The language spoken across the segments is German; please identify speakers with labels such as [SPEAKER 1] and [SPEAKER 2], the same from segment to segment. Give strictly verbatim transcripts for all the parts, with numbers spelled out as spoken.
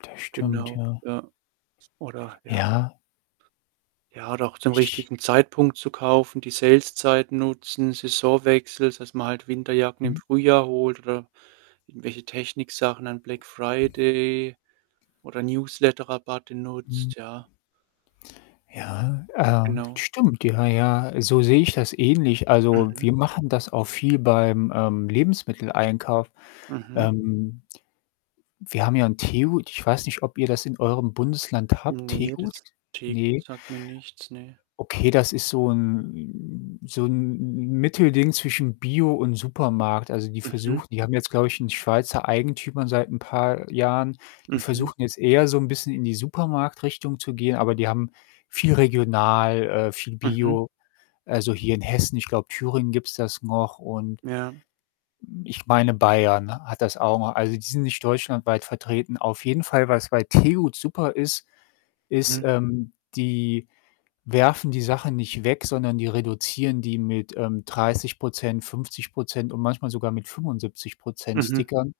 [SPEAKER 1] Das stimmt,
[SPEAKER 2] Genau,
[SPEAKER 1] ja.
[SPEAKER 2] ja. Oder ja, ja
[SPEAKER 1] Ja.
[SPEAKER 2] Ja, oder auch zum
[SPEAKER 1] Ich
[SPEAKER 2] richtigen Zeitpunkt zu kaufen, die Saleszeit nutzen, Saisonwechsel, dass man halt Winterjacken im
[SPEAKER 1] Mhm.
[SPEAKER 2] Frühjahr holt oder irgendwelche Techniksachen, dann Black Friday, oder Newsletterrabatte
[SPEAKER 1] Mhm.
[SPEAKER 2] nutzt, ja.
[SPEAKER 1] Ja, äh,
[SPEAKER 2] Genau.
[SPEAKER 1] stimmt, ja, ja. So sehe ich das ähnlich. Also,
[SPEAKER 2] Mhm.
[SPEAKER 1] wir machen das auch viel beim, ähm, Lebensmitteleinkauf.
[SPEAKER 2] Mhm.
[SPEAKER 1] Ähm, wir haben ja 'n Tegut. Ich weiß nicht, ob ihr das in eurem Bundesland habt.
[SPEAKER 2] Ne,
[SPEAKER 1] Tegut?
[SPEAKER 2] das Tegut
[SPEAKER 1] Ne.
[SPEAKER 2] sagt mir nichts, ne.
[SPEAKER 1] Okay, das ist so 'n so 'n Mittelding zwischen Bio und Supermarkt. Also, die
[SPEAKER 2] Mhm.
[SPEAKER 1] versuch die haben jetzt, glaube ich, 'n schweizer Eigentümer seit 'n paar Jahren. Die
[SPEAKER 2] Mhm.
[SPEAKER 1] versuchten jetzt eher so 'n bisschen in die Supermarktrichtung zu gehen, aber die haben viel regional, äh, viel
[SPEAKER 2] Mhm.
[SPEAKER 1] bio. Also, hier in Hessen ich glaube, Thüringen gibt's das noch und
[SPEAKER 2] Ja.
[SPEAKER 1] hm, ich meine Bayern, hat das auch noch. Also, die sind nicht deutschlandweit vertreten. Auf jeden Fall, was bei Tegut super ist, ist,
[SPEAKER 2] Mhm.
[SPEAKER 1] ähm, die werfen die Sachen nicht weg, sondern die reduzieren die mit, ähm, dreißig Prozent, fünfzig Prozent und manchmal sogar mit fünfundsiebzig Prozent
[SPEAKER 2] Mhm.
[SPEAKER 1] Stickern.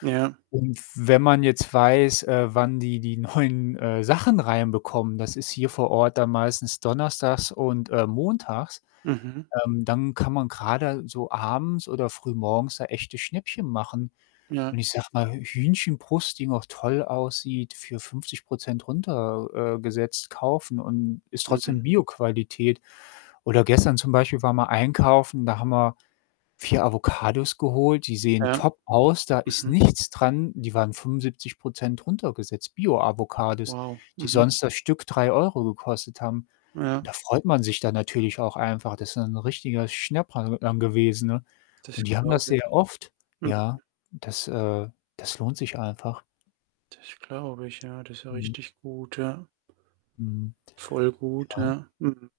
[SPEAKER 2] Ja.
[SPEAKER 1] Und f wenn man jetzt weiß, äh, wann die die neuen, äh, Sachen reinbekommen, das ist hier vor Ort dann meistens donnerstags und, äh, montags,
[SPEAKER 2] Mhm.
[SPEAKER 1] ähm, dann kann man grade so abends oder frühmorgens da echte Schnäppchen machen
[SPEAKER 2] Ja.
[SPEAKER 1] und ich sage mal, H Hühnchenbrust, die noch toll aussieht, für fünfzig Prozent runter äh, gesetzt kaufen und ist
[SPEAKER 2] Mhm.
[SPEAKER 1] trotzdem Bioqualität. Oder gestern zum Beispiel waren wir einkaufen, da haben wir vier Avocados geholt, die sehen
[SPEAKER 2] Ja.
[SPEAKER 1] top aus, da ist
[SPEAKER 2] Mhm.
[SPEAKER 1] nichts dran. Die waren fünfundsiebzig Prozent runtergesetzt. Bioavocados,
[SPEAKER 2] Wow.
[SPEAKER 1] die
[SPEAKER 2] Mhm.
[SPEAKER 1] sonst das Stück drei Euro gekostet haben und
[SPEAKER 2] Ja.
[SPEAKER 1] da freut man sich dann natürlich auch einfach. Das ist dann 'n richtiger Schnäpper, ähm, gewesen, ne,
[SPEAKER 2] Das
[SPEAKER 1] und die haben das
[SPEAKER 2] glaube
[SPEAKER 1] sehr
[SPEAKER 2] ich.
[SPEAKER 1] oft.
[SPEAKER 2] Mhm.
[SPEAKER 1] Ja? Das, äh das lohnt sich einfach.
[SPEAKER 2] Das glaube ich, ja. Das ist ja
[SPEAKER 1] Mhm.
[SPEAKER 2] richtig gut, ja.
[SPEAKER 1] Mhm.
[SPEAKER 2] Voll gut,
[SPEAKER 1] Ja.
[SPEAKER 2] ja. Mhm.